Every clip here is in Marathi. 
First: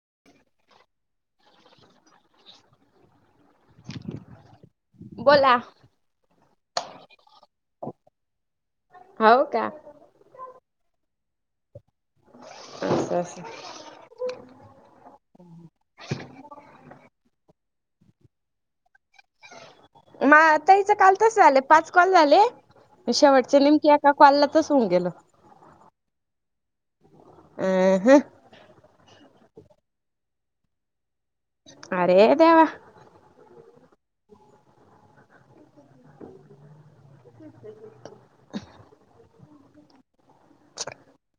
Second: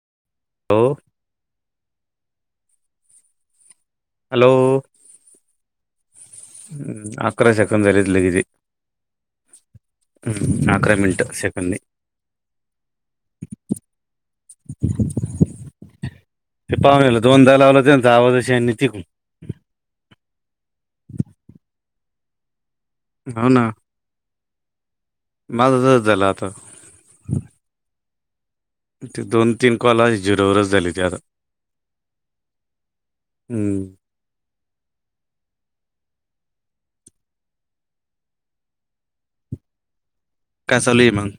ह होॅ हॅलो बोला. हम्म अकरा शेकंदल द लगदीे हो का हम्म अकरा मिनिट सेकंडनी असं असं हे पाहूनलं दोनदा लावलं [unintelligible] मा आता इचं काल तसं झालं पाच कॉल झाले, विशावटचे निम्की याका कल तसं होऊन गेल, माझ झाला आता हम् हम ते दोन तीन कॉला झिरो वरच झाली त आता अरे देवा हम [unintelligible] कचालली मग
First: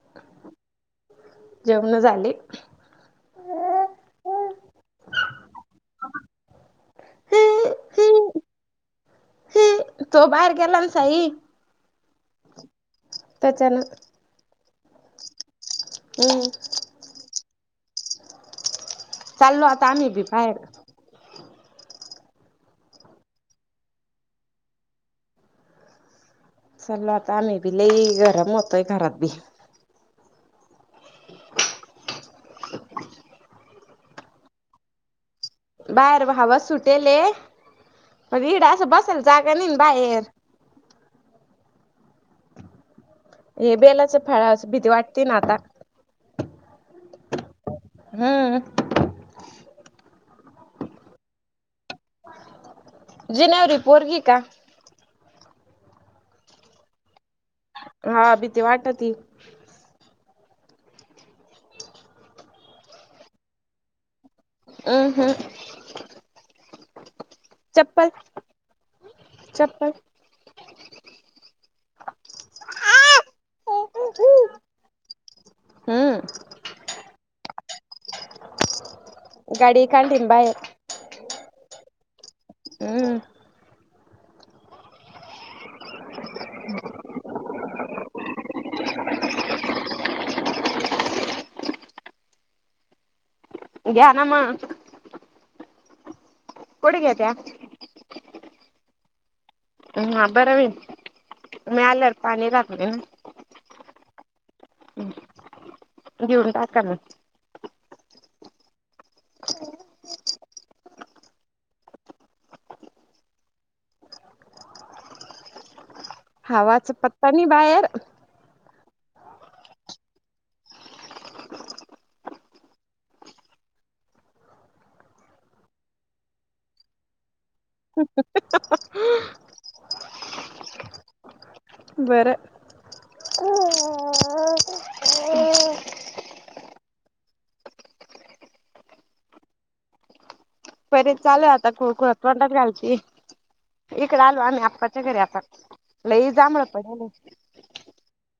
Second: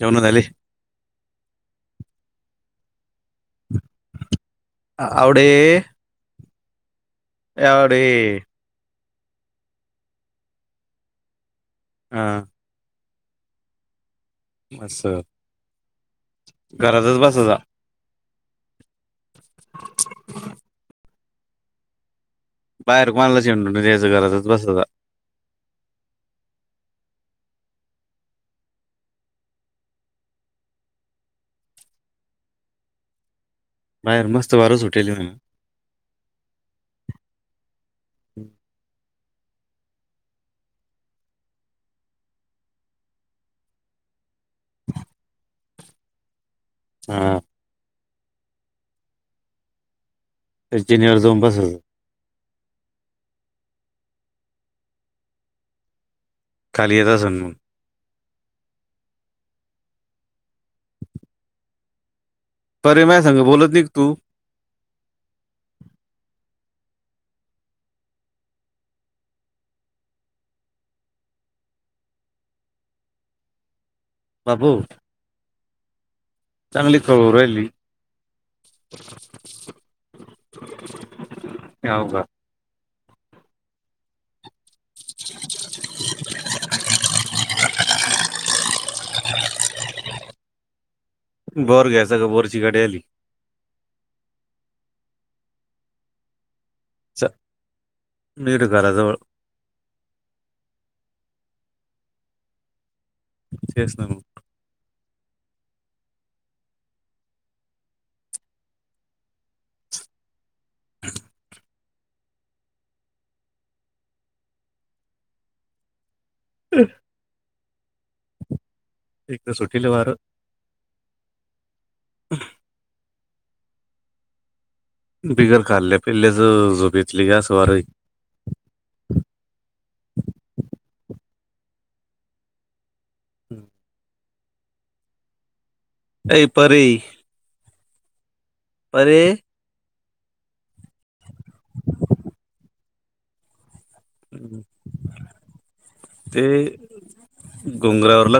जेवनं झाली जेवण झाली. आवडे अर हम् तो बाहेर गेलाना साई हम त्याच्यान असं हम्म घरातच बस जा चालो आता आम्ही बी बाहेर बाहेर कोणालाच ये त्यायच घरातच बसत विसरलो आता आम्ही बी लई गरम होतोय घरात बी बाहेर मस्त वार सुटेल ना बाहेर हवा सुटेले पण हीकड अस बसायला जागा नाही बाहेर हे बेला च फळ भीती वाटते ना आता ह. हम. जिन्यावर जावून बसायच. जिन्यावर पोरगी का? कालियाचा जन्म. हा भीती वाटती परे माझ्या संग बोलत नाही का तू अम हम्म चप्पल चप्पल. बाबू हम्म. चांगली खवळुन राहिली. गाडी काढली ना बाहेर. याव का हम्म. [unintelligible] बोर घ्यायचा का बोरची गाडी आली. घ्या ना मग कुठ चा घेत्या. नीट घराजवळ हा बरं मी मिळाल्यार पाणी टकून तेच ना मग घेऊन टाका ना. [unintelligible] हावाच पत्ता नाही बाहेर इकटे सुटेल वार [unintelligible] बिगर खाल्ले पील्याच झोपेली घेतली का सवारी बरं. हम्म. ऐ परी परे परे चालू आता खुळखूळ तोंडात घालती. इकडे आलो आम्ही आप्पाच्या घरी आता लई ते जांभळ पडल.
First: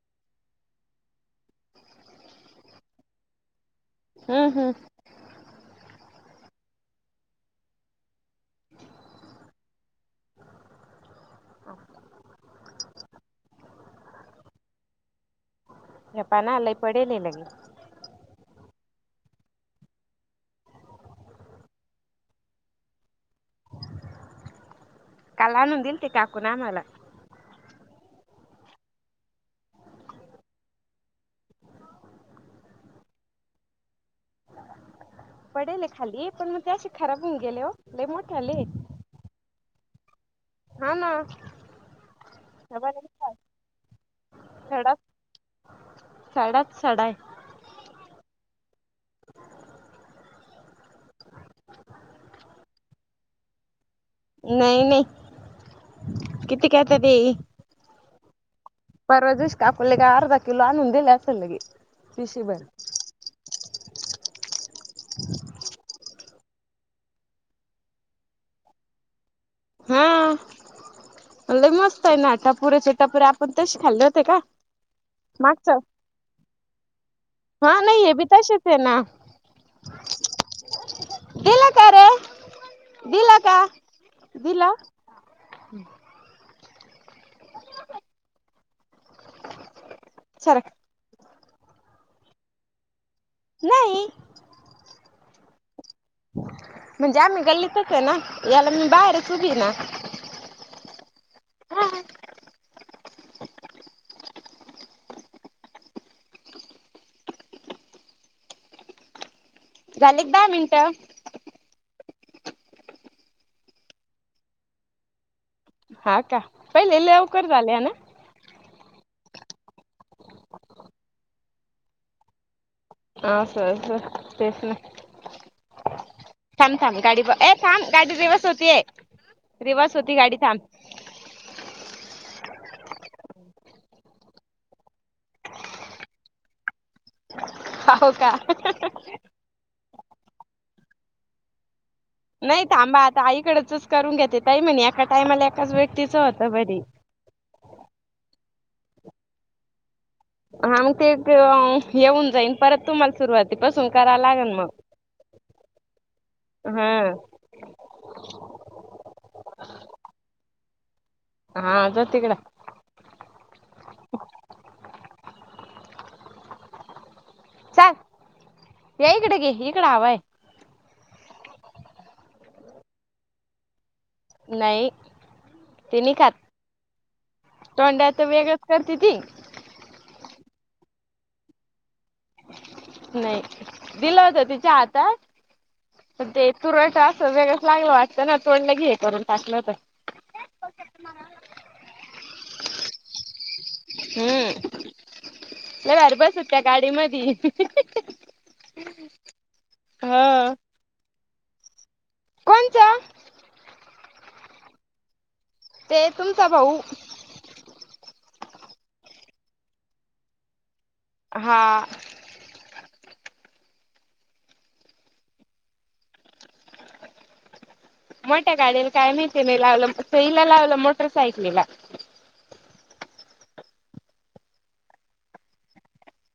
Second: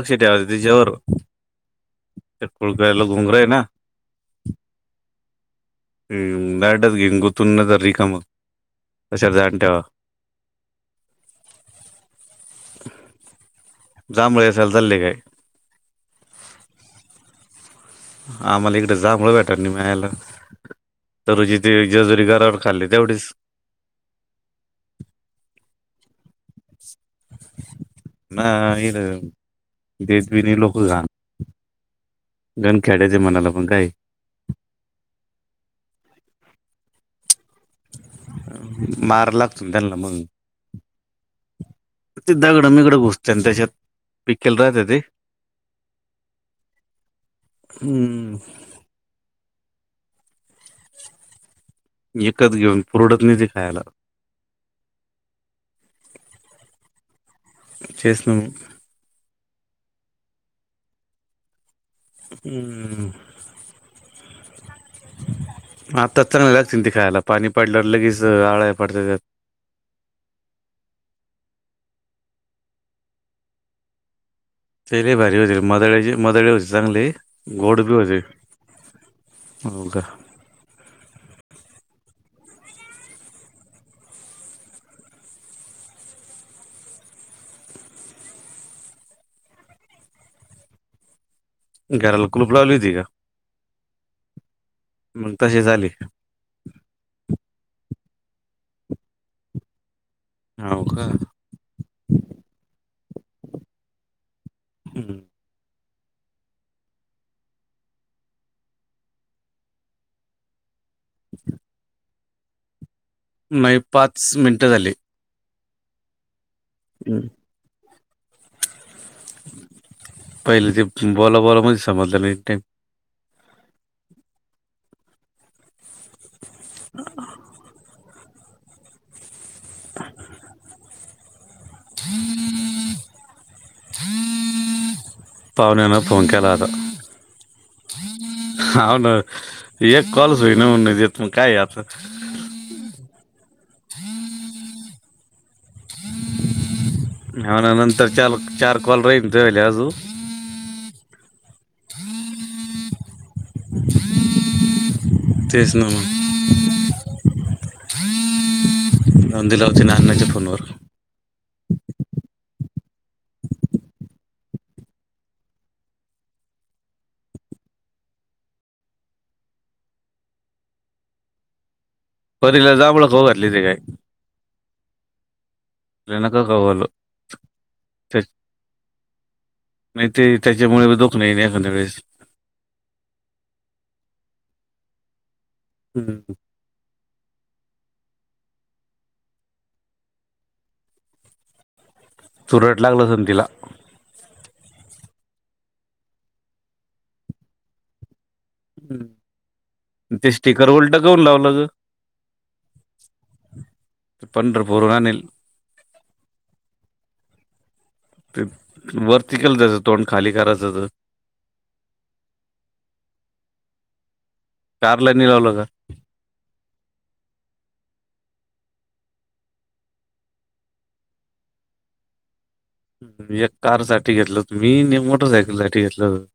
फेट्यावर त्याच्यावर खुळखूळ्याला गुंगरू हाय ना. हम्म हम्म. गारट्यात घेऊन गोतून न तर रिकाम अश ध्यान ठेवा जांबळे असायला चालले काय? जपा ना लय पडेयला नाही लगे. आम्हाला इकडें जांभळ भेट नाही मिळायला तरुजी ते जेजुरी गरावर खाल्ली तेवढेच. काल आणून दिलती काकूूने आम्हाला ना ये देेत ब नाही लोक घ गणखेड्याच्या मनाला पण काय? पडेले खाली पण मग त्याशी खराब होऊन गेले ओ लई मोठ्याले. सुंदारलं म्हणून हा, ना. ते दगडं मेगडं घुसत्यात सडा त्याच्यात, पिकले राहतात सडाच सडा हम्म. एकच घेऊन पुरवडत नाही, ते खायला. नाही, नाही, किती करत्याती तेच ना मग परवा दिवशी- काकुले काय अर्धा किलो आणून दिले असेल लगेच- हम्म. आत- ते चांगली लागतील, ते खायला पाणी पडल्यावर लगेच आळ्या पडत्यात- हा, लई मस्त आहे ना, टपोरीचे टपुरे आपण तसे खाल्ले होते का? ते बी भारी होते. रे मागच मदळेची मदळे होते, चांगले हा गोड बी नाही हे होते, तसेच आहे ना हो का? दिल का रे? दिल का? दिलं? हम्. सरख [unintelligible] घराला कुलूप लावली होती का? नाही. मग तशीच आली? म्हणजे आम्ही गल्लीतच आहे, ना याला मी बाहेरच उभी ना. हव का? हा हम्. झालेत दहा मिनट. [inaudible] नाही, पाच मिनिट झाले. हा, का? पहिले लवकर झाले ना? पहिले ते बोला, बोला, म्हण समजल नाई टाईम- हो, सर तेच ना. थांब, थांब, गाडी बघ ये थांब गाडी व्यवस्थित- [unintelligible] रिवर्स होती गाडी थांब. पावुण्याना फोन केला होता. हो का अन ये [unintelligible] कॉलच होईना, मग काय आता? नई थांबा, आता आईकडचच करून घेते ताई म्हणे- एका टाइमला एकाच व्यक्तीच होत, बरी. मना नंतर चार- चार कॉल राहीन तेले अजून - हा, मग ते, ते, येऊन जाईन परत तुमला- सुरवात- तिपसून करा लागेल मग, तेच ना मग हा. ह. दिलाच नाच्या फूनवर हा जोती कड ल या इकडे घे इकडं हवंय. बरला जाांबळक होगरली त काय? नाही तेनी तिला खात नका खाऊ घालू तोंडा त्या- तर वेगळंच करते ती. नाही ते त्याच्यामुळे दोख नाही नाही एखाद्या वेळेस. नाही दिलं होत तिच्या हातात म हम्म. तूर्यट वेगच लागल वाटत ना तोडलं घी हे करून टाकलं तर. चुरट लागलं सण तिला हम्म ल घर बसत त्या गाडी मध हम्म ते स्टिकर उलट घऊन लावलं. हम. कोणचा? प पंत बर रानतील. ते तुमचा भाऊ. ते वरतीिकल त्याचं तोंड खाली करायचं तर हा. कारलानी लावलं का? मोठ्या गाडीला काय मीती नाही लावलं इला लावलं मोटर सायकलीला एक कार साठी घेतलं होत मी मोटरसायकल साठी घेतलं होत.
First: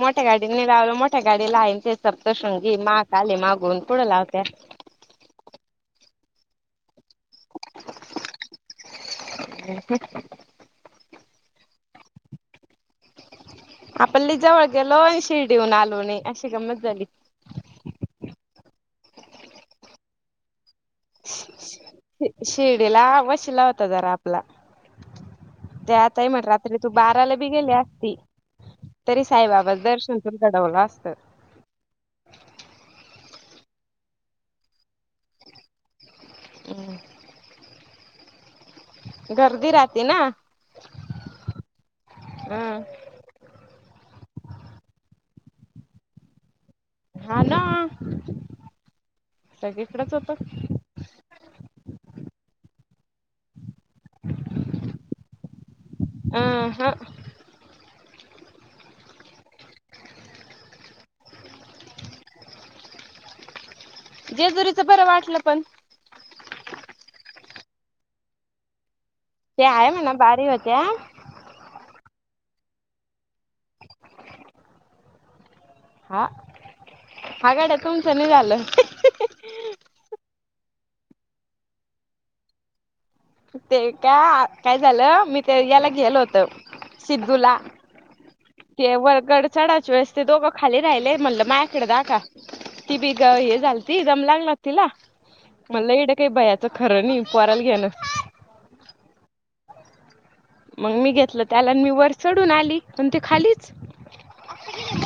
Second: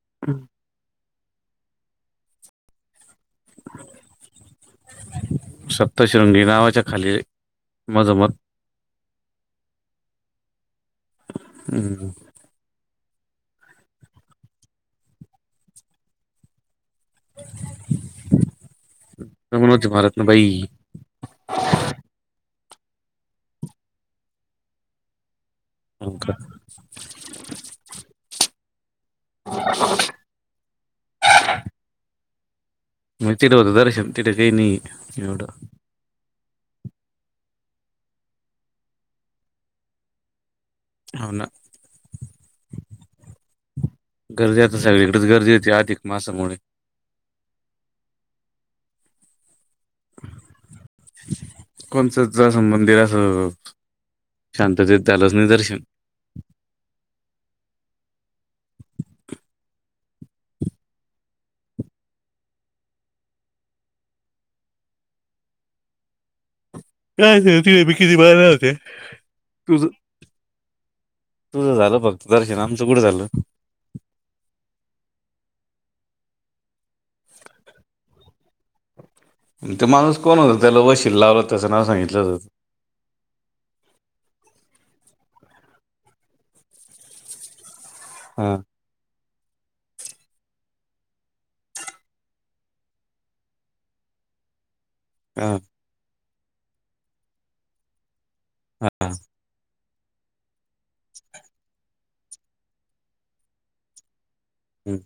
मोठ्या गाडीने लावलं मोठ्या गाडी ला आहेन ते सपतशृंगी मा. ले मागून पुढे लावत. सप्तशृंगी नावाच्या खाली मजमत ह. हम्म. आपली जवळ गेलोय शिर्डीऊन आलोणे अशी गमत झाली. म्हनोज भारतन बाई शिडीला वशीिला होता जरा आपला त्या आत आहे अंका. मट रात्री तू बाराला बी गेली असती. तरी साईबाबाच दर्शन तून घडवलं असत. [unintelligible] म तिथं होत दर्शन तिथं केही नाही एवढं. हम. घर्दी राहती ना. हो ना हम. गरदी आता सगळीकडेच गर्दी होती आत एक मासामुळे हा ना सगळीकडच होत. कोणचंं मंदिर असं शांतत दलाच नि दर्शन अ ह जेजुरीचं बरं वाटलं पण काय त भीकी ती बाहेर नते त्या आहे म ना बारी वत्या तुझं झालं फक्त दर्शन आमचं कुठं झालं हा हा गाड्या तुमचं नि झालं ते माणूस कोण होत त्याला वशीील लावला तसं नाव सांगितलं त ते का काय झालं मी ते याला गेलो होत सिद्धूला हा केवर्गड चडच वेळेस ते दोघं खाली राहिलेय म्हटलं मायकडे दाका ती बीघ हे झाल ती दम लागला हा मलाड काय बायाचं खरं नाही पराला घ्यानं हा मग मी घेतलं त्याला मी वर चढून आली पण ते खालीच हम्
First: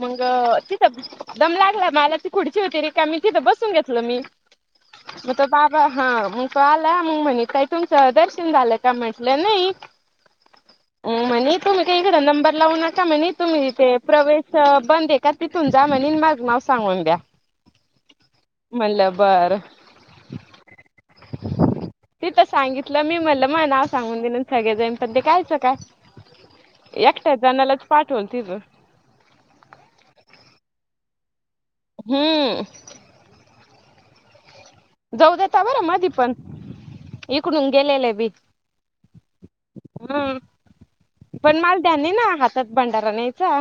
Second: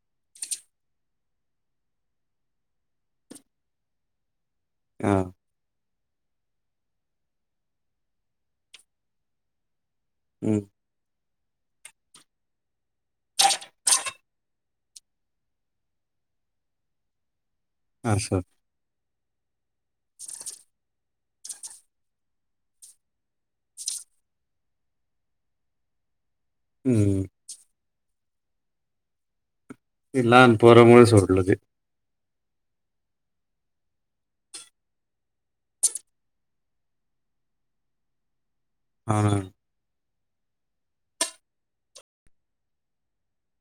मग तिथं दम लागला मला ती खुडची होती रे का मी तिथं बसून घेतलं मी हा म बाबा हा मग तो आला मग म्हणे काई तुमचं दर्शन झालं का म्हंटलं नाही हम् म्हणे तुम्ही का इकडे नंबर लावू नका म्हणे तुमहीिथे प्रवेश बंदे का तिथून जा म्हनी मग नाव सांगून द्या अच्छा बर [unintelligible] ति तर सांगितलं मी मल मग नाव सांगून दिलं सगळे जाईन पण ते कायचं काय हम्म. एकटेचाला पाठवणती तर ल पर मोळ सडलं आहे हम जाऊ देता बरं मधी पण इकडून गेलेले बी हा ना हम पण माल त्यांयानी ना हातात भंडारा न्यायचा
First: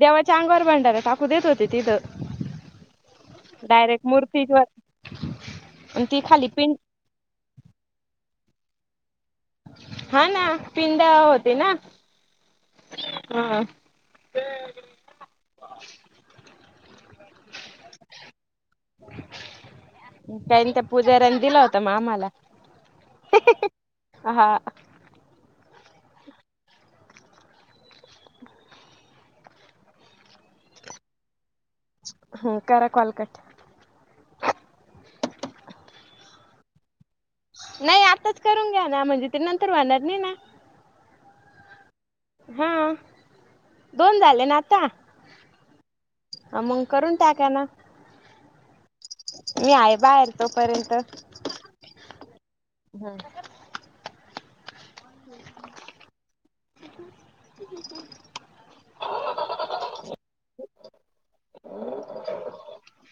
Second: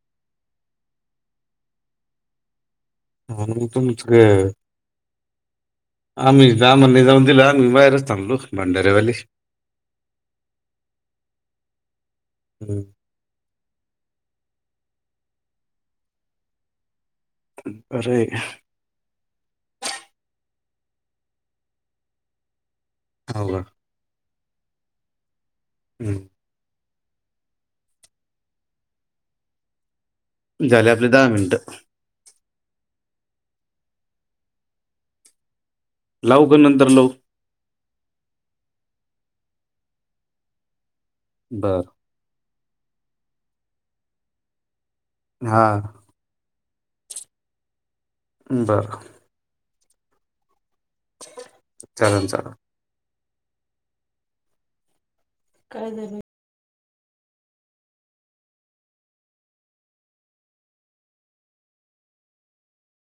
देवाच्या अंगवर भांडार टाकू देत होते तिथं ह तमच डायरेक्ट का मूर्तीवर [inaudible] खाली आम्ही जा पिंड म्हणलं जाऊन दिल आम्ही बाहेरच थांबलो. भंडारेवाली हा ना पिंडा होते ना हम्म. हा ते अरे काही नाही त्या पूज्यारानी दिला होता मा आम्हाला हो का ह हा. हम्म झाले आपले दहा मिनिटं हम् करा कॉल कट लावू का नंतर लावू? नाही आताच करून घ्या ना म्हणजे ते नंतर व्हणार नाही ना बर हा दोन झाले ना आता हा. अ मंग करून टाकाना ह बरं मी आहे बाहेर तोपर्यंत तर चालेल चालेल हम् काय झाले? [inaudible] [inaudible]